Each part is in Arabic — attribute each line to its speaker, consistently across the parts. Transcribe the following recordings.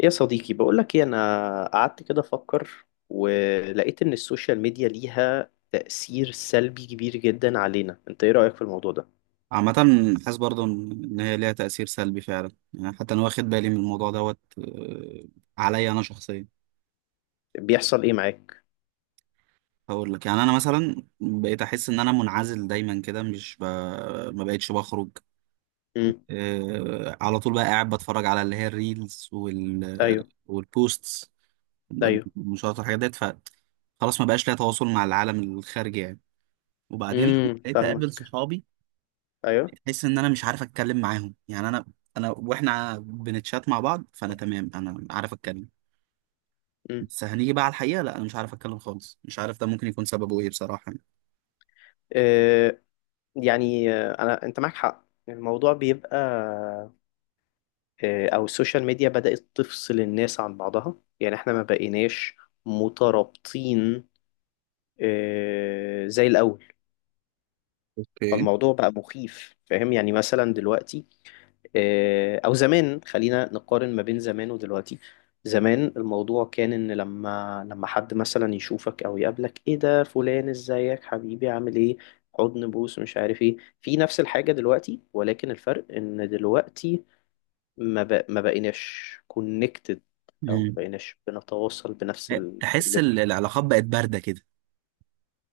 Speaker 1: يا صديقي، بقولك ايه، انا قعدت كده افكر ولقيت ان السوشيال ميديا ليها تأثير سلبي كبير جدا علينا. انت ايه رأيك في الموضوع ده؟
Speaker 2: عامة، حاسس برضه إن هي ليها تأثير سلبي فعلا، يعني حتى أنا واخد بالي من الموضوع دوت، عليا أنا شخصيا.
Speaker 1: بيحصل ايه معاك؟
Speaker 2: هقول لك، يعني أنا مثلا بقيت أحس إن أنا منعزل دايما كده. مش ب... ما بقتش بخرج.
Speaker 1: امم.
Speaker 2: على طول بقى قاعد بتفرج على اللي هي الريلز
Speaker 1: ايوه.
Speaker 2: والبوستس،
Speaker 1: ايوه.
Speaker 2: المشاهدات والحاجات ديت. ف خلاص ما بقاش ليا تواصل مع العالم الخارجي يعني. وبعدين لما
Speaker 1: امم،
Speaker 2: بقيت أقابل
Speaker 1: فاهمك.
Speaker 2: صحابي،
Speaker 1: ايوه.
Speaker 2: بحس ان انا مش عارف اتكلم معاهم. يعني انا واحنا بنتشات مع بعض فانا تمام، انا عارف اتكلم.
Speaker 1: امم.
Speaker 2: بس هنيجي بقى على الحقيقه لا انا مش عارف اتكلم خالص، مش عارف ده ممكن يكون سببه ايه بصراحه يعني.
Speaker 1: آه. يعني انا انت معاك حق، الموضوع بيبقى او السوشيال ميديا بدأت تفصل الناس عن بعضها. يعني احنا ما بقيناش مترابطين زي الاول.
Speaker 2: اوكي.
Speaker 1: فالموضوع بقى مخيف، فاهم؟ يعني مثلا دلوقتي، او زمان، خلينا نقارن ما بين زمان ودلوقتي. زمان الموضوع كان ان لما حد مثلا يشوفك او يقابلك، ايه ده فلان، ازيك حبيبي، عامل ايه؟ حضن، بوس، مش عارف ايه، في نفس الحاجة دلوقتي، ولكن الفرق ان دلوقتي ما بقيناش كونكتد، او ما
Speaker 2: مم.
Speaker 1: بقيناش بنتواصل بنفس
Speaker 2: تحس
Speaker 1: الليفل.
Speaker 2: العلاقات بقت بارده كده.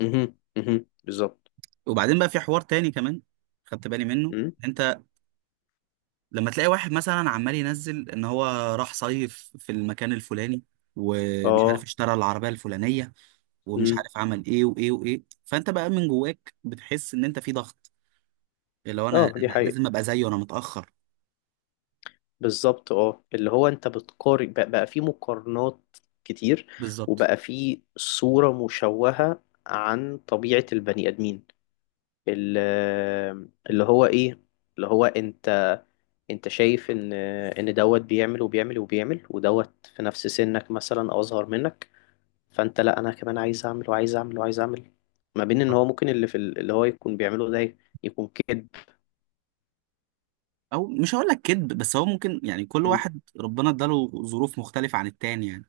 Speaker 1: مهم. مهم. بالظبط.
Speaker 2: وبعدين بقى في حوار تاني كمان خدت بالي منه.
Speaker 1: مم.
Speaker 2: انت لما تلاقي واحد مثلا عمال ينزل ان هو راح صيف في المكان الفلاني، ومش عارف
Speaker 1: اه.
Speaker 2: اشترى العربيه الفلانيه، ومش
Speaker 1: مم.
Speaker 2: عارف عمل ايه وايه وايه، فانت بقى من جواك بتحس ان انت في ضغط اللي هو انا،
Speaker 1: اه، دي
Speaker 2: أنا
Speaker 1: حقيقة.
Speaker 2: لازم ابقى زيه، انا متاخر.
Speaker 1: بالظبط اه، اللي هو انت بتقارن، بقى في مقارنات كتير.
Speaker 2: بالظبط،
Speaker 1: وبقى في صورة مشوهة عن طبيعة البني آدمين. ال- اللي هو ايه، اللي هو انت، انت شايف ان ان دوت بيعمل وبيعمل وبيعمل، ودوت في نفس سنك مثلا او اصغر منك. فانت لا، انا كمان عايز اعمل وعايز اعمل وعايز اعمل. ما بين ان
Speaker 2: بالظبط.
Speaker 1: هو ممكن اللي هو يكون بيعمله ده يكون كده.
Speaker 2: او مش هقول لك كذب، بس هو ممكن، يعني كل واحد ربنا اداله ظروف مختلفه عن التاني يعني.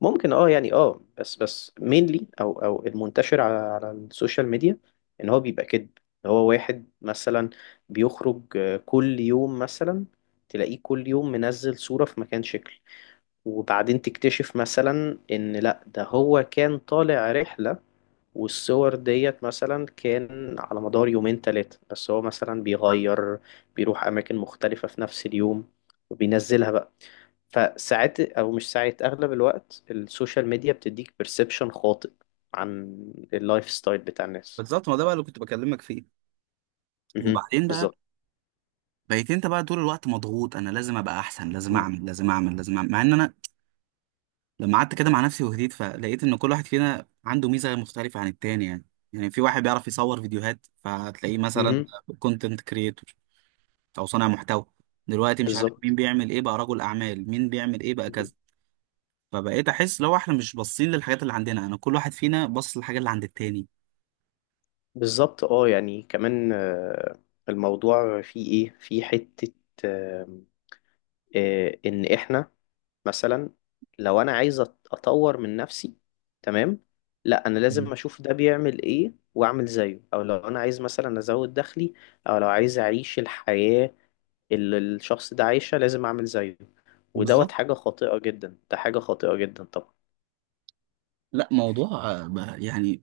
Speaker 1: ممكن اه، يعني اه، بس مينلي، او المنتشر على السوشيال ميديا ان هو بيبقى كده. هو واحد مثلا بيخرج كل يوم مثلا، تلاقيه كل يوم منزل صورة في مكان شكل. وبعدين تكتشف مثلا ان لا، ده هو كان طالع رحلة، والصور ديت مثلا كان على مدار يومين تلاتة، بس هو مثلا بيغير، بيروح أماكن مختلفة في نفس اليوم وبينزلها بقى. فساعات، او مش ساعات، اغلب الوقت السوشيال ميديا بتديك بيرسبشن خاطئ عن اللايف ستايل بتاع الناس.
Speaker 2: بالظبط، ما ده بقى اللي كنت بكلمك فيه.
Speaker 1: مهم.
Speaker 2: وبعدين بقى
Speaker 1: بالظبط.
Speaker 2: بقيت انت بقى طول الوقت مضغوط، انا لازم ابقى احسن، لازم
Speaker 1: مم.
Speaker 2: اعمل، لازم اعمل، لازم اعمل، مع ان انا لما قعدت كده مع نفسي وهديت فلقيت ان كل واحد فينا عنده ميزه مختلفه عن التاني يعني. يعني في واحد بيعرف يصور فيديوهات فهتلاقيه مثلا
Speaker 1: مهم.
Speaker 2: كونتنت كريتور، او صانع محتوى. دلوقتي مش عارف مين
Speaker 1: بالظبط.
Speaker 2: بيعمل ايه بقى رجل اعمال، مين بيعمل ايه بقى كذا.
Speaker 1: مهم.
Speaker 2: فبقيت احس لو احنا مش باصين للحاجات اللي عندنا، انا كل واحد فينا باص للحاجه اللي عند التاني.
Speaker 1: بالظبط اه، يعني كمان الموضوع فيه ايه، في حتة، آه، ان احنا مثلا لو انا عايز اطور من نفسي، تمام، لا انا لازم
Speaker 2: مم.
Speaker 1: اشوف ده بيعمل ايه واعمل زيه. او لو انا عايز مثلا ازود دخلي، او لو عايز اعيش الحياة اللي الشخص ده عايشها، لازم اعمل زيه. ودوت
Speaker 2: بالظبط.
Speaker 1: حاجة خاطئة جدا، ده حاجة خاطئة جدا طبعا.
Speaker 2: لا موضوع بقى، يعني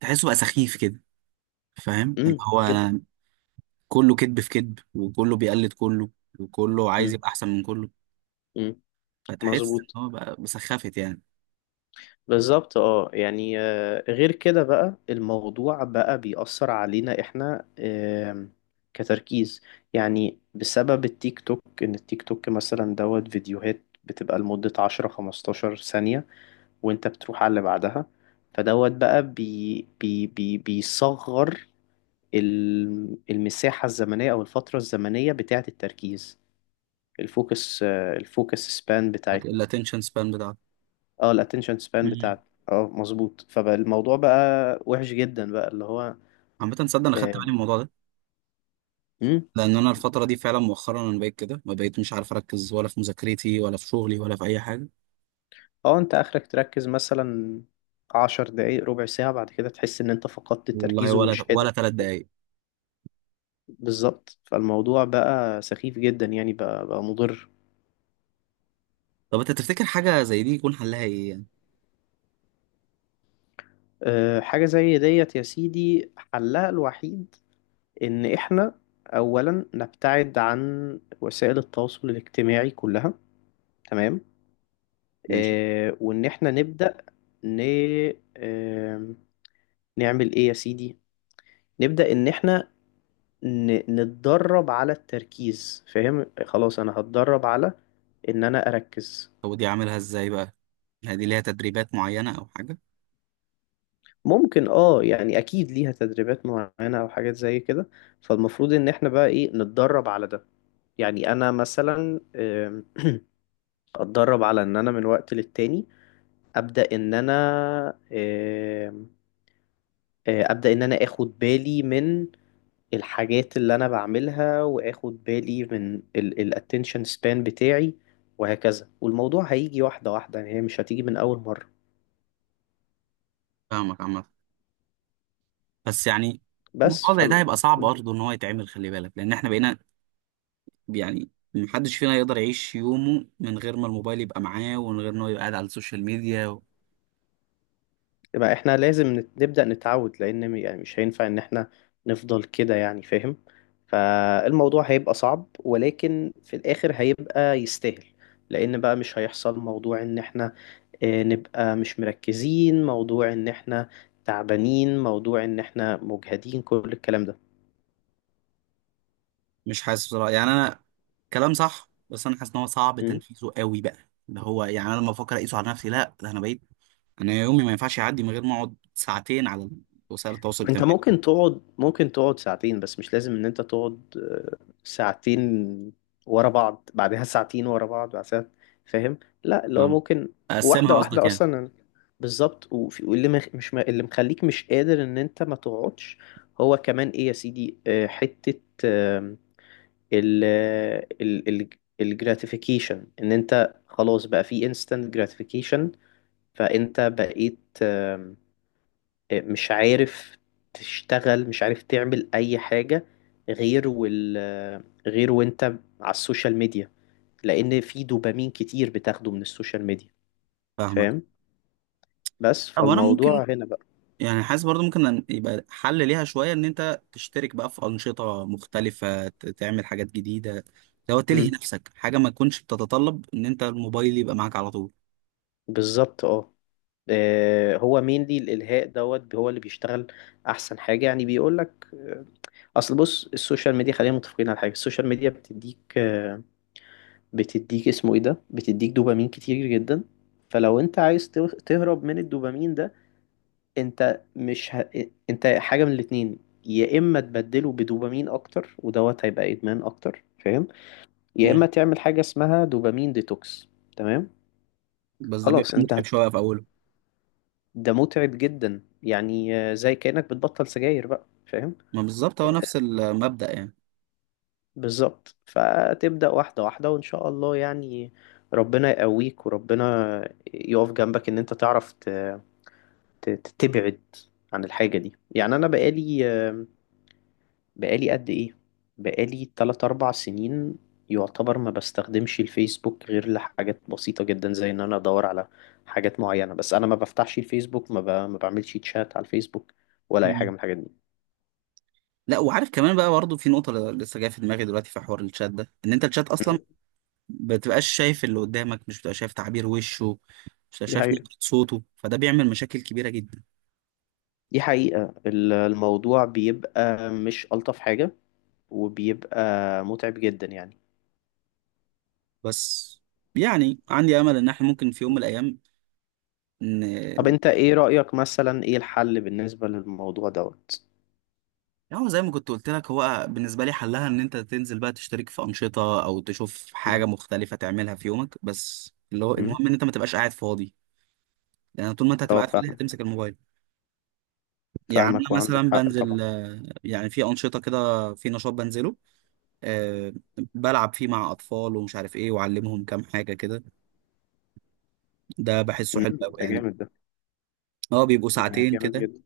Speaker 2: تحسه بقى سخيف كده. فاهم اللي هو
Speaker 1: جدا.
Speaker 2: انا، كله كذب في كذب، وكله بيقلد كله، وكله عايز
Speaker 1: امم.
Speaker 2: يبقى احسن من كله.
Speaker 1: امم.
Speaker 2: فتحس
Speaker 1: مظبوط.
Speaker 2: ان هو بقى بسخافت يعني.
Speaker 1: بالظبط اه، يعني غير كده بقى الموضوع بقى بيأثر علينا احنا كتركيز. يعني بسبب التيك توك، ان التيك توك مثلا دوت فيديوهات بتبقى لمدة 10 15 ثانية وانت بتروح على اللي بعدها. فدوت بقى بي بي بي بيصغر المساحة الزمنية أو الفترة الزمنية بتاعة التركيز، الفوكس سبان بتاعتنا.
Speaker 2: الاتنشن سبان بتاعته.
Speaker 1: اه، الاتنشن سبان
Speaker 2: مم.
Speaker 1: بتاعتنا، اه مظبوط. فالموضوع بقى وحش جدا بقى، اللي هو
Speaker 2: عامة تصدق انا خدت
Speaker 1: اه.
Speaker 2: بالي من الموضوع ده،
Speaker 1: مم.
Speaker 2: لان انا الفترة دي فعلا مؤخرا انا بقيت كده، ما بقيت مش عارف اركز ولا في مذاكرتي ولا في شغلي ولا في اي حاجة.
Speaker 1: انت اخرك تركز مثلا عشر دقايق، ربع ساعة، بعد كده تحس ان انت فقدت
Speaker 2: والله
Speaker 1: التركيز
Speaker 2: ولا
Speaker 1: ومش قادر
Speaker 2: ولا ثلاث
Speaker 1: تركز.
Speaker 2: دقايق
Speaker 1: بالظبط، فالموضوع بقى سخيف جدا يعني، بقى مضر.
Speaker 2: طب انت تفتكر حاجة زي دي يكون حلها ايه يعني؟
Speaker 1: أه، حاجة زي ديت يا سيدي حلها الوحيد إن إحنا أولا نبتعد عن وسائل التواصل الاجتماعي كلها، تمام.
Speaker 2: ماشي.
Speaker 1: آه، وإن إحنا نبدأ ن... آه نعمل إيه يا سيدي، نبدأ إن إحنا نتدرب على التركيز. فاهم؟ خلاص أنا هتدرب على إن أنا أركز.
Speaker 2: هو دي عاملها ازاي بقى؟ هل دي ليها تدريبات معينة او حاجة؟
Speaker 1: ممكن اه، يعني اكيد ليها تدريبات معينة او حاجات زي كده. فالمفروض ان احنا بقى ايه، نتدرب على ده. يعني انا مثلا اتدرب على ان انا من وقت للتاني ابدا ان انا آم، آه، ابدا ان انا اخد بالي من الحاجات اللي انا بعملها، واخد بالي من الاتنشن سبان بتاعي. وهكذا، والموضوع هيجي واحده واحده، يعني هي مش هتيجي من اول مره.
Speaker 2: فاهمك. عامة بس يعني
Speaker 1: بس
Speaker 2: الموضوع
Speaker 1: ف،
Speaker 2: زي ده هيبقى صعب برضه ان هو يتعمل، خلي بالك لان احنا بقينا، يعني محدش فينا يقدر يعيش يومه من غير ما الموبايل يبقى معاه، ومن غير ان هو يبقى قاعد على السوشيال ميديا و...
Speaker 1: يبقى احنا لازم نبدا نتعود، لان يعني مش هينفع ان احنا نفضل كده يعني، فاهم؟ فالموضوع هيبقى صعب، ولكن في الاخر هيبقى يستاهل. لان بقى مش هيحصل موضوع ان احنا نبقى مش مركزين، موضوع ان احنا تعبانين، موضوع ان احنا مجهدين، كل الكلام ده.
Speaker 2: مش حاسس بصراحة، يعني انا كلام صح بس انا حاسس ان هو صعب
Speaker 1: مم.
Speaker 2: تنفيذه قوي بقى. اللي هو يعني انا لما افكر اقيسه على نفسي، لا ده انا بقيت، انا يومي ما ينفعش يعدي من غير ما اقعد ساعتين على وسائل التواصل
Speaker 1: انت
Speaker 2: الاجتماعي.
Speaker 1: ممكن تقعد، ممكن تقعد ساعتين، بس مش لازم ان انت تقعد ساعتين ورا بعض، بعدها ساعتين ورا بعض، بعدها، فاهم؟ لا، اللي هو
Speaker 2: فاهم؟
Speaker 1: ممكن واحدة
Speaker 2: اقسمها قصدك
Speaker 1: واحدة
Speaker 2: يعني؟
Speaker 1: اصلا. بالظبط. وفي- واللي مخ- مش م- اللي مخليك مش قادر ان انت ما تقعدش هو كمان ايه يا سيدي، حتة ال ال ال الجراتيفيكيشن، ان انت خلاص بقى في instant gratification. فانت بقيت آم، آه، مش عارف تشتغل، مش عارف تعمل اي حاجة غير وال آه، غير وانت على السوشيال ميديا، لان في دوبامين كتير بتاخده من السوشيال ميديا.
Speaker 2: فاهمك.
Speaker 1: فاهم؟ بس
Speaker 2: هو انا ممكن،
Speaker 1: فالموضوع هنا بقى.
Speaker 2: يعني حاسس برضو ممكن يبقى حل ليها شويه، ان انت تشترك بقى في انشطه مختلفه، تعمل حاجات جديده. لو تلهي
Speaker 1: امم.
Speaker 2: نفسك حاجه ما تكونش بتتطلب ان انت الموبايل يبقى معاك على طول.
Speaker 1: بالظبط اه. هو مين دي الالهاء دوت، هو اللي بيشتغل احسن حاجة يعني، بيقولك اصل بص، السوشيال ميديا خلينا متفقين على حاجه، السوشيال ميديا بتديك اسمه ايه ده، بتديك دوبامين كتير جدا. فلو انت عايز تهرب من الدوبامين ده، انت مش ه... انت حاجه من الاتنين. يا اما تبدله بدوبامين اكتر ودوت هيبقى ادمان اكتر، فاهم؟ يا اما
Speaker 2: مم.
Speaker 1: تعمل حاجه اسمها دوبامين ديتوكس. تمام.
Speaker 2: بس ده بيبقى
Speaker 1: خلاص انت
Speaker 2: متعب
Speaker 1: هت...
Speaker 2: شويه في اوله.
Speaker 1: ده متعب جدا يعني، زي كانك بتبطل سجاير بقى، فاهم؟
Speaker 2: ما بالظبط، هو نفس المبدا يعني.
Speaker 1: بالظبط، فتبدأ واحدة واحدة وإن شاء الله يعني، ربنا يقويك وربنا يقف جنبك إن أنت تعرف ت- تبعد عن الحاجة دي يعني. أنا بقالي، قد إيه، بقالي 3 أربع سنين، يعتبر ما بستخدمش الفيسبوك غير لحاجات بسيطة جدا زي إن أنا أدور على حاجات معينة. بس أنا ما بفتحش الفيسبوك، ما بعملش تشات على الفيسبوك ولا أي حاجة
Speaker 2: مم.
Speaker 1: من الحاجات دي.
Speaker 2: لا وعارف كمان بقى برضو في نقطه لسه جايه في دماغي دلوقتي، في حوار الشات ده ان انت الشات اصلا
Speaker 1: م؟
Speaker 2: بتبقاش شايف اللي قدامك، مش بتبقى شايف تعبير وشه، مش بتبقى
Speaker 1: دي
Speaker 2: شايف
Speaker 1: حقيقة.
Speaker 2: نبرة صوته، فده بيعمل مشاكل كبيره جدا.
Speaker 1: دي حقيقة، الموضوع بيبقى مش ألطف حاجة، وبيبقى متعب جدا يعني.
Speaker 2: بس يعني عندي امل ان احنا ممكن في يوم من الايام.
Speaker 1: طب
Speaker 2: ان
Speaker 1: انت ايه رأيك مثلا، ايه الحل بالنسبة للموضوع دوت؟
Speaker 2: هو زي ما كنت قلت لك، هو بالنسبه لي حلها ان انت تنزل بقى تشترك في انشطه او تشوف حاجه
Speaker 1: مم.
Speaker 2: مختلفه تعملها في يومك، بس اللي هو
Speaker 1: مم.
Speaker 2: المهم ان انت ما تبقاش قاعد فاضي. لان طول ما انت
Speaker 1: اه،
Speaker 2: هتبقى قاعد فاضي
Speaker 1: فاهم.
Speaker 2: هتمسك الموبايل. يعني
Speaker 1: فاهمك
Speaker 2: انا
Speaker 1: وعندك
Speaker 2: مثلا
Speaker 1: حق
Speaker 2: بنزل،
Speaker 1: طبعا.
Speaker 2: يعني في انشطه كده، في نشاط بنزله، أه بلعب فيه مع اطفال ومش عارف ايه، واعلمهم كام حاجه كده. ده بحسه
Speaker 1: مم.
Speaker 2: حلو قوي
Speaker 1: ده
Speaker 2: يعني.
Speaker 1: جامد، ده.
Speaker 2: اه بيبقوا
Speaker 1: ده
Speaker 2: ساعتين
Speaker 1: جامد
Speaker 2: كده.
Speaker 1: جدا.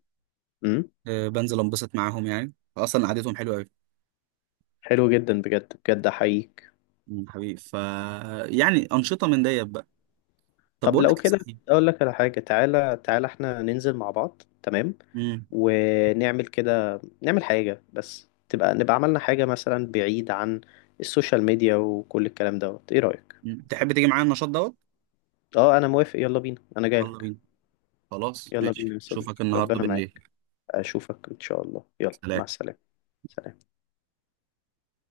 Speaker 1: مم.
Speaker 2: أه بنزل انبسط معاهم، يعني اصلا قعدتهم حلوه قوي.
Speaker 1: حلو جدا، بجد بجد احييك.
Speaker 2: مم، حبيبي. ف يعني أنشطة من ديت بقى. طب
Speaker 1: طب
Speaker 2: بقول لك
Speaker 1: لو
Speaker 2: إيه
Speaker 1: كده
Speaker 2: صحيح.
Speaker 1: اقول لك على حاجة، تعالى تعالى احنا ننزل مع بعض، تمام.
Speaker 2: مم.
Speaker 1: ونعمل كده، نعمل حاجة بس تبقى نبقى عملنا حاجة مثلا بعيد عن السوشيال ميديا وكل الكلام دوت، ايه رأيك؟
Speaker 2: مم. تحب تيجي معايا النشاط دوت؟
Speaker 1: اه انا موافق، يلا بينا، انا جاي.
Speaker 2: يلا بينا. خلاص
Speaker 1: يلا
Speaker 2: ماشي،
Speaker 1: بينا يا
Speaker 2: اشوفك
Speaker 1: صديقي،
Speaker 2: النهارده
Speaker 1: ربنا
Speaker 2: بالليل.
Speaker 1: معاك. أشوفك إن شاء الله، يلا مع
Speaker 2: سلام
Speaker 1: السلامة. سلام.